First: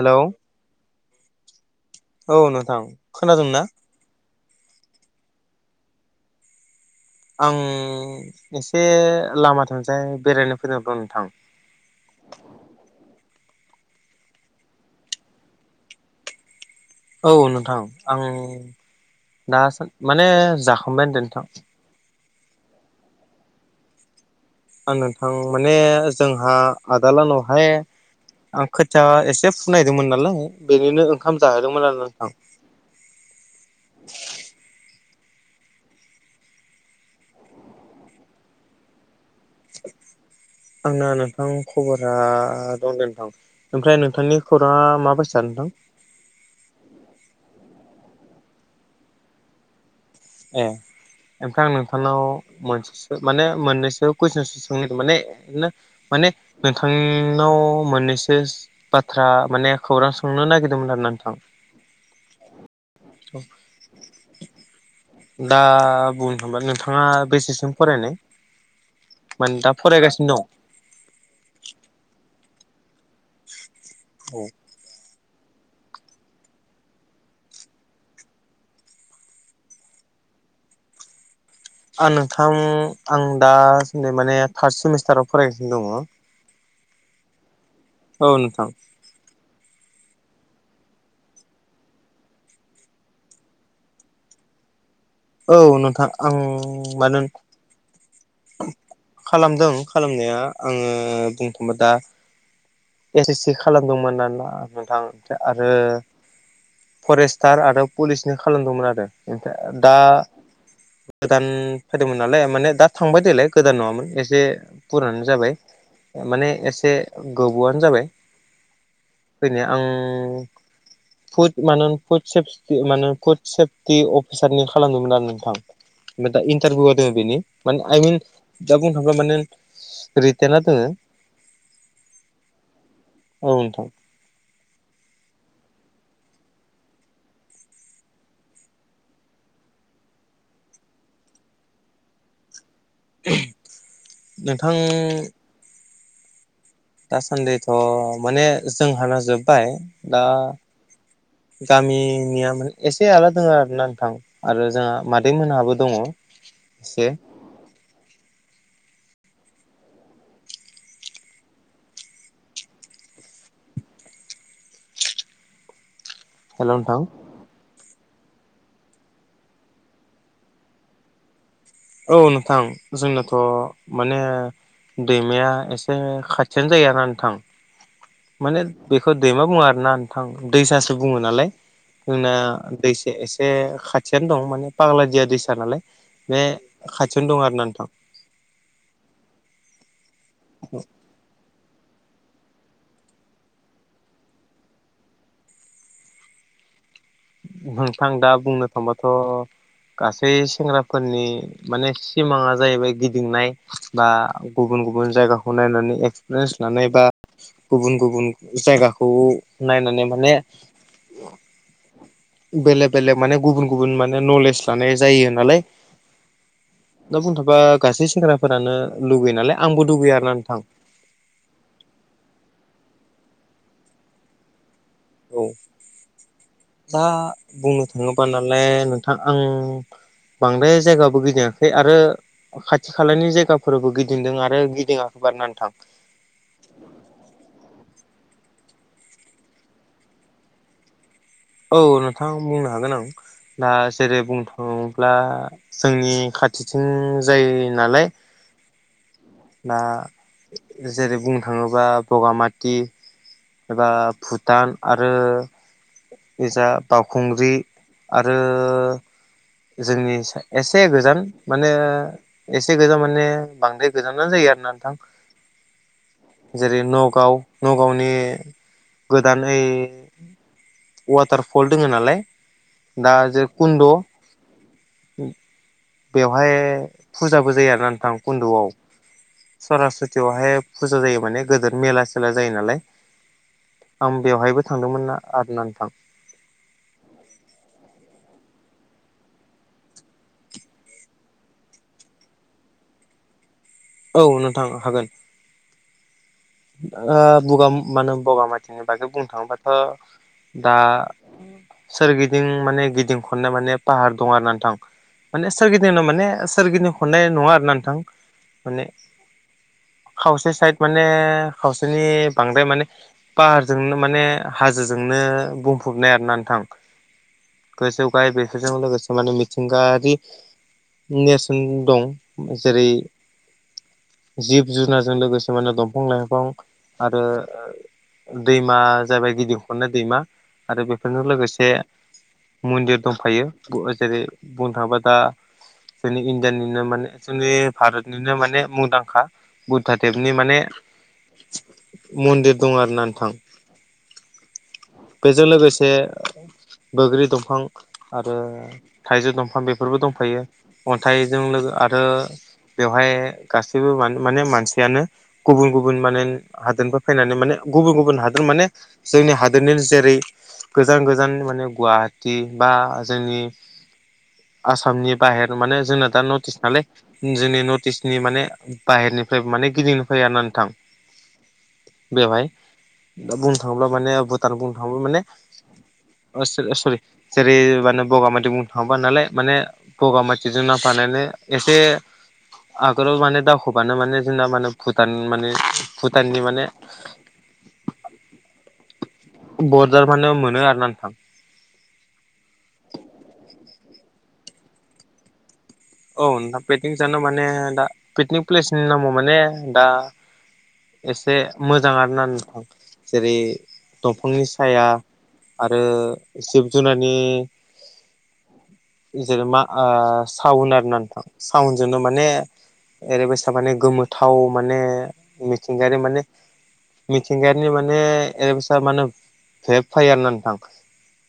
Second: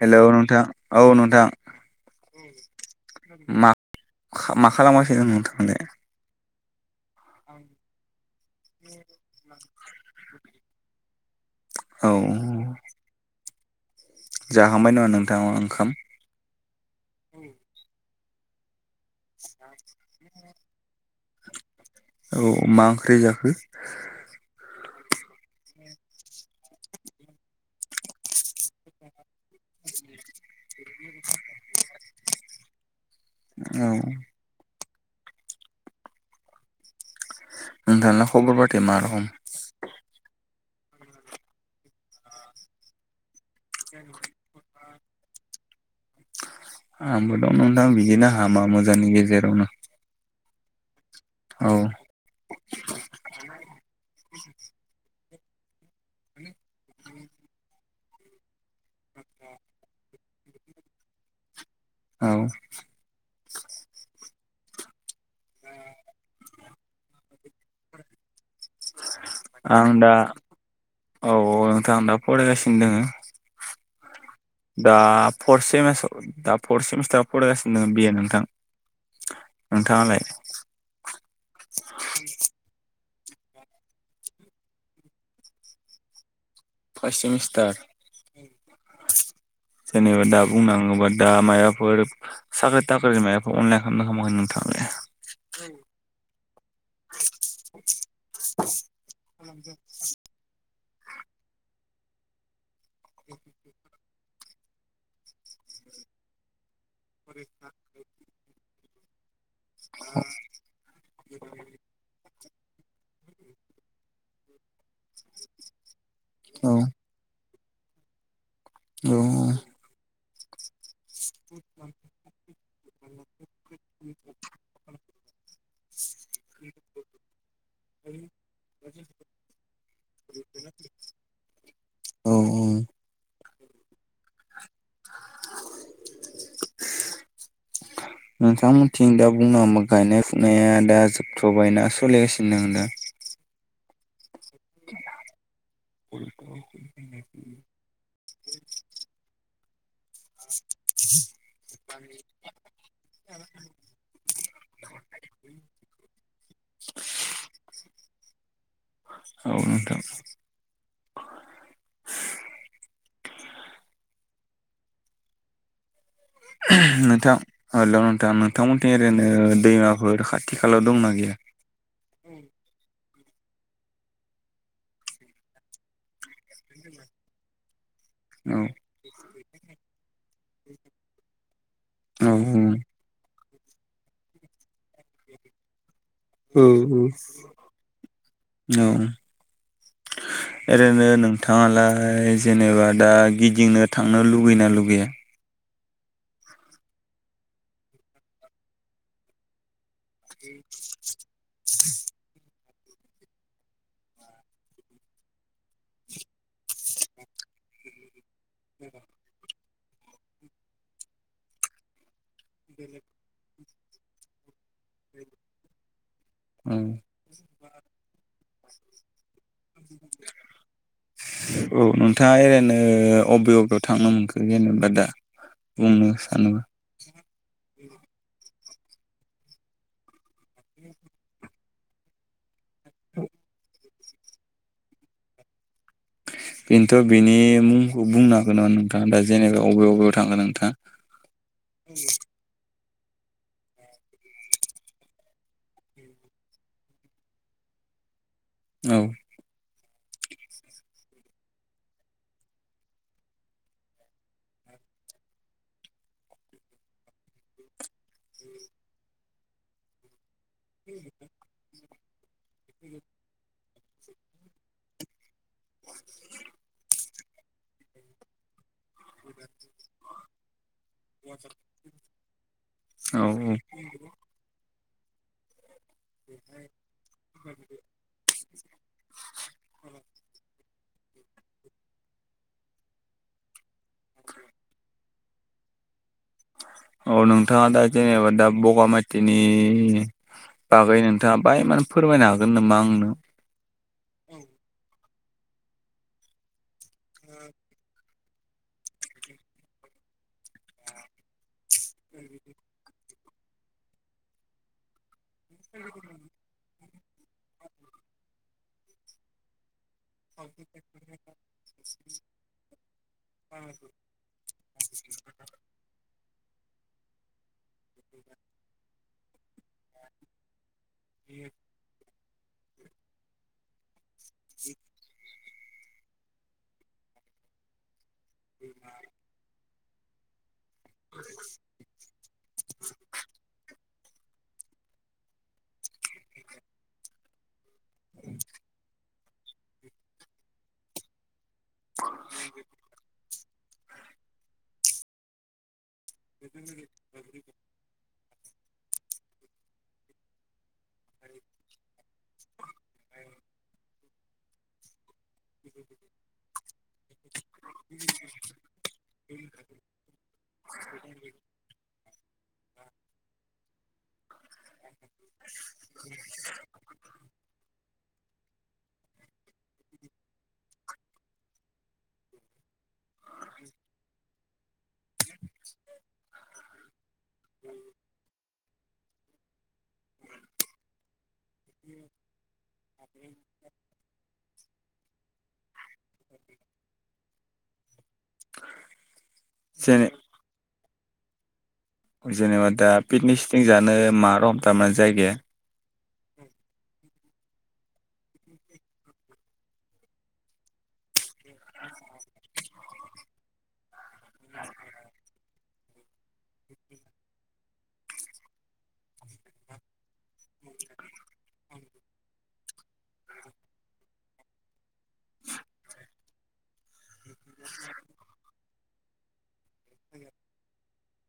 Hello नोंथां औ नोंथां नोंथां खोनादोंना मा मा खालाम गासैनो नोंथां आलाय आं एसे लामा थिंजाय बेरायनो फैदों दं नोंथां, औ जाहांबाय नामा नोंथां ओंखाम? औ नोंथां आं दा सान माने जाखांबाय होनदो नोंथां औ मा ओंख्रि जाखो? आं नोंथां माने जोंहा आदा लोहानावहाय आं खोथिया एसे सिनायदोंमोन नालाय बेनिनो ओंखाम जाहोदोंमोन आरो नोंथां औ नोंथांना खबर फाथिया मा रखम, आंना नोंथां खबरा दं दे नोंथां ओमफ्राय नोंथांनि खौराङा मा बायसा नोंथां, आंबो दं नोंथां बिदिनो हामा मोजांनि गेजेरावनो, ए ओमफ्रायाय औ आं नोंथांनाव, मोनसेसो माने मोननैसो कुइसनस सों माने, माने नोंथांनाव मोननैस सोस बाथ्रा माने खौरां सोंनो नागिरदोंमोन आरो ना नोंथां औ दा बुंनो थांबा नोंथाङा बेसेसिम, फरायनाय माने दा फरायगासिनो दं। औ औ नोंथां आं दा फरायगासिनो दङो। औ दा फर्थ सेमिस्टार दा फर्थ सेमिस्टाराव फरायगासिनो दङ बि ए नोंथां। नोंथाङालाय? आं नोंथां आं दा माने थार्ड सेमिस्टाराव फरायगासिनो दङ। First semester. औ नोंथां जेनेबा दा बुंनो हाङोबा दा मायबाफोर साख्रि थाख्रिनि मायबाफोर अनलाइन खालामदों ना खालामाखै नोंथांआलाय? औ नोंथां आं मानो- खालामदों खालामनाया आङो बुंनोथांबा दा एस एस सि खालामदोंमोन आरो ना नोंथां ओमफ्राय आरो फरेस्टार आरो पुलिसनि खालामदोंमोन आरो ओमफ्राय दा गोदान फैदोंमोन नालाय माने दा थांबाय देलाय गोदान नङामोन एसे फुराना जाबाय माने एसे औ गो- बावआनो जाबाय औ आं फुद [unintelligible] फुड सेफटि माने फुड सेफटि अफिसारनि खालामदोंमोन आरो नोंथां। ओमफ्राय दा इन्टारभिउ होदों बेनि माने आइमिन दा बुंनो थाङोब्ला माने रितेना दोङो। औ औ औ नोंथां [inaudible] [inaudible] नोंथांमोनथिं दा बुंनो हाङोब्ला गायनाय फुनाया दा जोबथ'बायना सोलिगासिनो दङो दा? नोंथां [unintelligible] दासान्दैथ' माने जोंहाना जोबबाय दा गामिनिया माने एसे आलदा दं आरोना नोंथां आरो जोंहा मादै मोनहाबो दङ एसे। [inaudible] औ नोंथां [unintelligible] नोंथां हेल' नोंथां नोंथां मोननिथथिं ओरैनो दैमाफोर खाथि-खालायाव दंना गैया? औ नोंथां जोंनाथ' माने दैमाया एसे खाथि थियानो जायो आरोना नोंथां। औ माने बेखौ दैमा बुङा आरो ना नोंथां दैसासो बुङो नालाय। औ जोंना दैसा एसे खाथियानो दं माने पाग्लादिया दैसा नालाय। बे उम खाथियावनो दं आरोना नोंथां उम औ ओरैनो नोंथां। नोंथाङालाय जेनेबा दा गिदिंनो थांनो लुगैना लुगैया? नोंथां दा बुंनो थांबाथ' गासै सेंग्राफोरनि माने सिमाङा जाहैबाय गिदिंनाय। बा गुबुन गुबुन जायगाखौ नायनानै एक्सपिरियेन्स लानाय बा गुबुन गुबुन जायगाखौ नायनानै माने बेलेग बेलेग माने गुबुन गुबुन माने नलेज लानाय जायो नालाय। उम दा बुंनो थांबा गासै सेंग्राफोरानो लुगैयो नालाय। आंबो लुगैयो आरो ना नोंथां। औ नोंथाङा ओरैनो अबे अबेयाव थांनो मोनखो जेनेबा दा। औ बुंनो सानो। दा बुंनो थाङोबा नालाय नोंथां आं बांद्राय जायगाबो गिदिंआ- खै आरो खाथि-खालानि जायगाफोरावबो गिदिंदों आरो गिदिङाखैबो आरो ना नोंथां। बिनोथ' बेनि मुंखौ बुंनो हागोन नामा नोंथाङा दा जेनेबा अबे बबेयाव थांगोन नोंथाङा? औ नोंथां बुंनो हागोन आं। दा जेरै बुंनो थाङोब्ला जोंनि खाथिथिं जायो नालाय। औ दा जेरै बुंनो थाङोबा बगामाथि एबा भुटान आरो एबा बावखुंग्रि आरो जोंनि एसे गोजान माने एसे गोजान माने बांद्राय गोजानानो जायो आरो ना नोंथां जेरै नगाव नगावनि गोदान ओइ वाटारफल दोङ नालाय दा औ जे कुन्द' बेवहाय फुजाबो जायो आरोना नोंथां कन्द'आव सरासतियावहाय फुजा जायो माने गोदो मेला सेला जायो नालाय आं बेवहायबो थांदोंमोन ना आरो नोंथां औ नोंथाङा दा जेनेबा दा बगामाथिनि बागै नोंथाङा बाहाय फोरमायनो हागोन नामा आंनो औ नोंथां हागोन बगा मा होनो बगामाथिनि बागै बुंनो थाङोबाथ' दा सोरगिदिं माने गिदिं खननाय माने पाहार दं आरो नोंथां माने सोरगिदिंनो माने सोरगिदिं हननाय नङा आरो ना नोंथां माने खावसे साइद माने खावसेनि बांद्राय माने पाहारजोंनो म माने हाजोजोंनो बुंफबनाय आरोना नोंथां गोजौ गाय बेफोरजों लोगोसे माने मिथिंगायारि नेरसोन दं जेरै जिब जुनारजों लोगोसे माने दंफां लाइफ बिफां आरो दैमा जाबाय गिदिंखननाय दैमा आरो बेफोरजों लोगोसे मन्दिर दंफायो जेरै बुंनो थाङोबा दा जोंनि इण्डियानिनो माने जोंनि भारतनिनो माने मुंदांखा बुद्धादेबनि माने मन्दिर दं आरो ना नोंथां बेजों लोगोसे बैग्रि दंफां आरो थाइजौ दंफां बेफोरबो दंफायो अन्थाइजों लोगो आरो बेवहाय गासैबो माने मानसियानो गुबुन गुबुन गुबुन माने हादोरफोर फैनानै माने गुबुन गुबुन हादोर माने जोंनि हादोरनि जेरै गोजान गोजान माने गुवाहाटि बा जोंनि आसामनि बाहेर माने जोंना दा नर्थ इस्ट नालाय जोंनि नर्थ इस्टनि माने बाहेरनिफ्राय माने गिदिंनोफ्राय आरोा नोंथां बेवहाय दा बुंनो थाङोब्ला माने भुटान बुंनो थाङोब्ला माने अ सेर सेर माने बगामाथि बुंनो थाङोबा नालाय माने बगामाथिजों नांफानानै एसे आगोलाव माने दावखोबानो माने जोंना माने भुटान माने भुटाननि माने [unintelligible] मोनो जेने आरोना नोंथां जेनेबा दा पिकनिक सिकनिक जानो मा रखम माने जायगाया औ नोंथां पिकनिक जानो माने दा पिकनिक प्लेसनि नामाव माने दा एसे मोजां आरोना नोंथां जेरै दंफांनि साया आरो जिब जुनारनि जेरै मा ओ सावन आरो ना नोंथां सावनजोंनो माने ओरैबायसा माने गोमोथाव माने मिथिंगायारि माने मिथिंगायारिनि माने ओरैबायसा माने भेब फायारना नोंथां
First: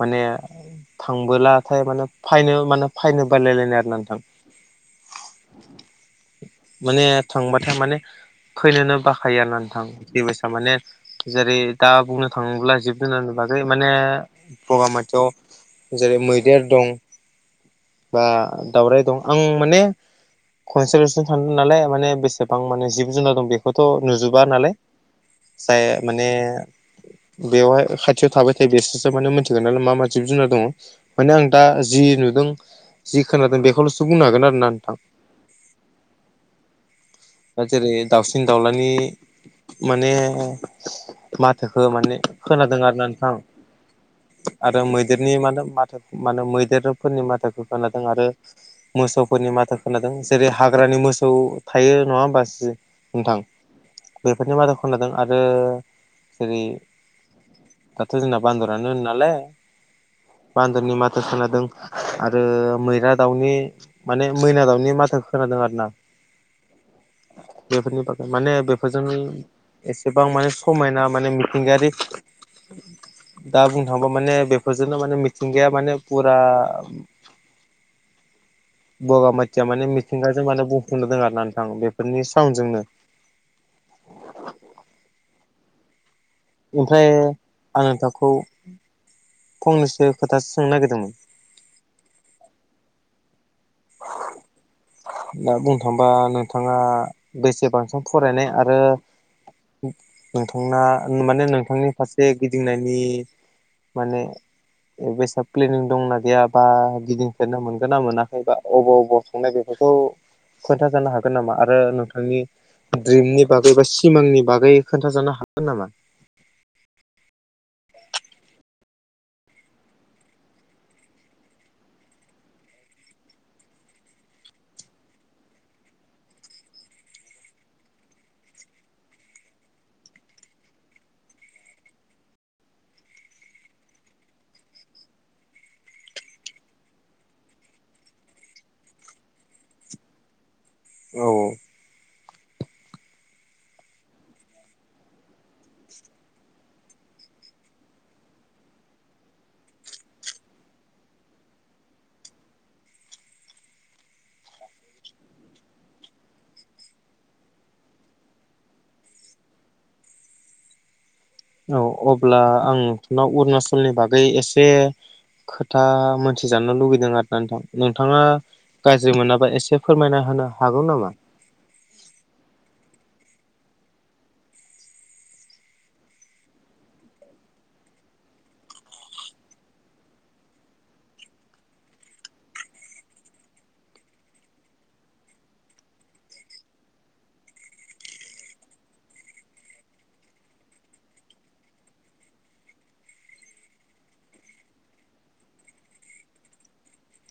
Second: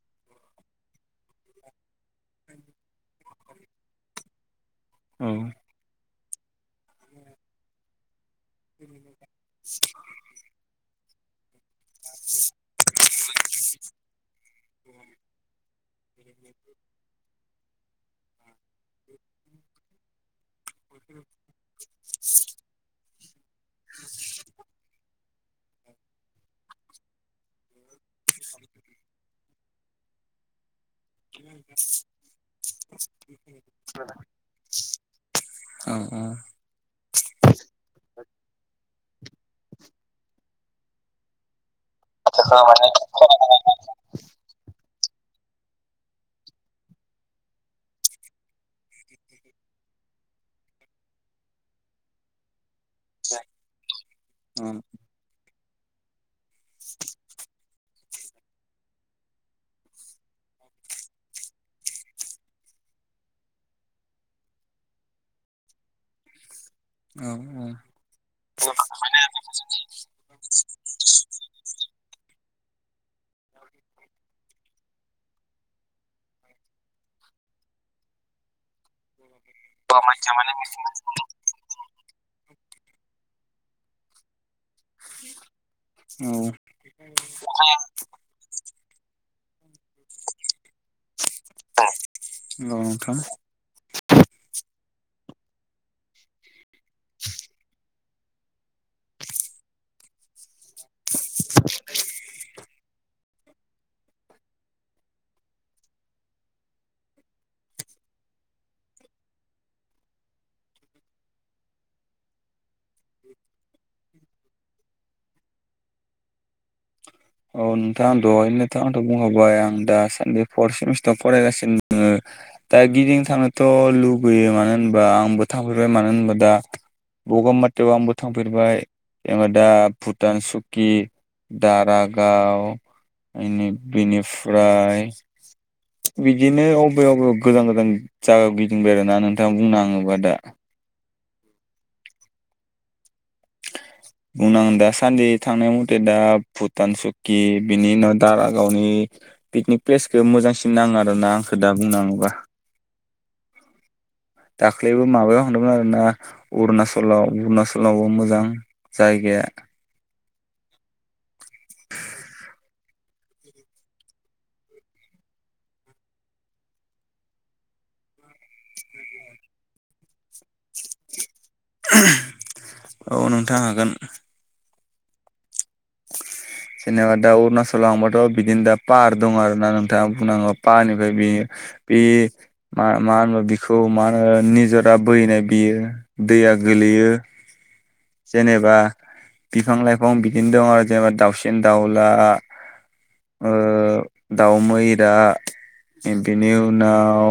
माने थांबोलाथाय माने फायनो माने फायनो बालायलायनाय आरोना नोंथां औ माने थांबाथाय माने फैनोनो बाखायो आरोना नोंथां बेबायसा माने जेरै दा बुंनो थाङोब्ला जिब जोंना नुुबाखै माने बगामाथियाव जेरै मैदेर दं बा दावराय दं आं माने कनसेल'सो थांदों नालाय माने बेसा गोबां माने जिब जुनार दं बेखौथ' नुजोबा नालाय जाय माने बेवहाय खाथियाव थाबाय थायो बेसोरसो माने मोनथिगोन नालाय मा मा जिब जुनार दङ। माने आं दा जि नुदों जि खोनादों बेखौल'सो बुंनो हागोन आरो ना नोंथां। औ औ। दा जेरै दाउसिन दाउलानि माने माथोखो माने खोनादों आरोना नोंथां ओं। आरो मैदेरनि मानो माथा मानो मैदेरफोरनि माथाइखौ खोनादों आरो मोसौफोरनि माथो खोनादों जेरै हाग्रानि मोसौ थायो। नङा होमबा सि नोंथां बेफोरनि औ मादाव खोनादों आरो जेरै गाथ' जोंना बान्दरानो नालाय। बान्दोनि माथो खोनादों आरो मैरा दाउनि। माने मैना दाउनि माथो खोनादों आरो ना। औ बेफोरनि बागै माने बेफोरजों एसेबां माने समायना माने हिंगारि दा बुंनो थाङोबा माने बेफोरजोंनो माने मिथिंगाया माने फुरा [unintelligible] बगामाथिया माने मिथिंगाजों माने बुंफुंनो दङ आरो ना नोंथां बेफोरनि साउन्डजोंनो। [unintelligible] ओमफ्राय आङो दाखौ फंनैसो खोथासो सोंनो नागिरदोंमोन। [unintelligible] दा बुंनो थाङोबा नोंथाङा बेसेबां सम फरायनाय आरो नोंथांना माने नोंथांनि फारसे गिदिंनायनि माने ए बेस प्लेनिं दंना गैया बा गिदिंफेरनो मोनगोन ना मोनाखैबा बबाव बबाव थांनाय? बेखौ खोन्था जानो हागोन नामा आरो नोंथांनि ड्रिमनि बागै बा सिमांनि बागै खोन्थाजानो हागोन नामा? औ नोंथां आं दहायनोथ' आथ' बुंखाबाय आं दा सानदे फर्थ सेमिस्टाराव फरायगासिनो दङो। दा गिदिं थांनोथ' लुबैयो मानो होनबा आंबो थांफैबाय मानो होनब्ला दा बगामातियाव आंबो थांफेरबाय ओमफाय दा भुटान सुकि दारागाव इनि बेनिफ्राय बिदिनो अबे बबे गोजान गोजान जागायाव गिदिंबाय आरोना नोंथां बुंनो थाङोबा दा। औ। बुंनां दा सानदि थांनाय मथे दा भुटान सुक्कि बिनि उनाव दारागावनि पिकनिक प्लेसखौ मोजांसिन नाङो आरोना आंखौ दा बुंनाङोबा। दाख्लैबो माबायाव थांदोंमोन आरोना अरुणाचलाव अरुणाचलावबो मोजां। जायगाया औ अब्ला आं नोंथांनाव अरुणाचलनि बागै एसे खोथा मोनथिजानो लुगैदों आरो ना नोंथां नोंथाङा गाज्रि मोनाबा एसे फोरमायना होनो हागौ नामा? औ नोंथां हागोन। [unintelligible] जेनेबा दा अरुणाचलाव थांबाथ' बिदिनो दा पाहार दं आरो ना नोंथाङा बुंनांगौ पाहनिफ्राय बियो बे मा मा होनो बिखौ मा होनो निजोरा बोहैनाय बियो दैया गोलैयो जेनेबा बिफां लाइफां बिदिनो दं आरो। जेनेबा दाउसिन, दाउला ओ दाउ मैरा बेनि उनाव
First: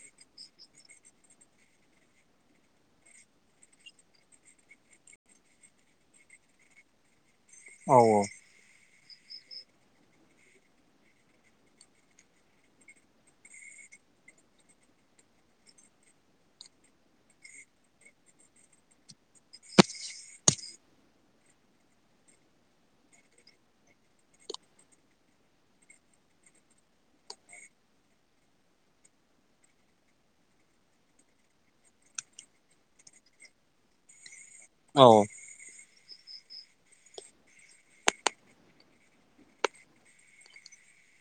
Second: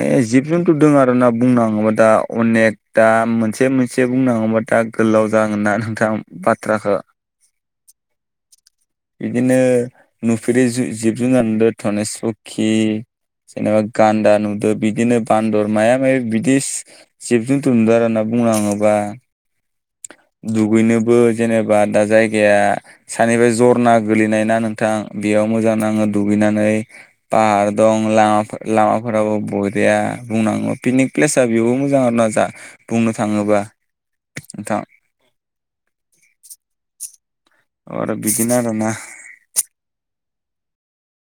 ए जिब जुनथु दङ आरोना बुंनो थाङोबा दा अनेक दा मोनसे मोनसे बुंनांगौबा दा गोलाव जागोन ना नोंथां बाथ्राखौ औ औ बिदिनो नुफेरै जिब जुनार [unintelligible] जेनेबा गान्दा नुदो बिदिनो बान्दर माया माया बिदिस जिब जुनथु नुदोंमोन आरोना बुंनो थङोबा दुगैनोबो जेनेबा दा जायगाया सानिफ्राय जरना गोलैनाय ना नोंथां बेयाव मोजां नाङो दुगैनानै पाहार दं ला-लामाफोराबो बरिया बुंनांगौ पिकनिक प्लेस बेवबो मोजां आरोना जा बुंनो थाङोब्ला नोंथां औ आरो बिदिनो आरोना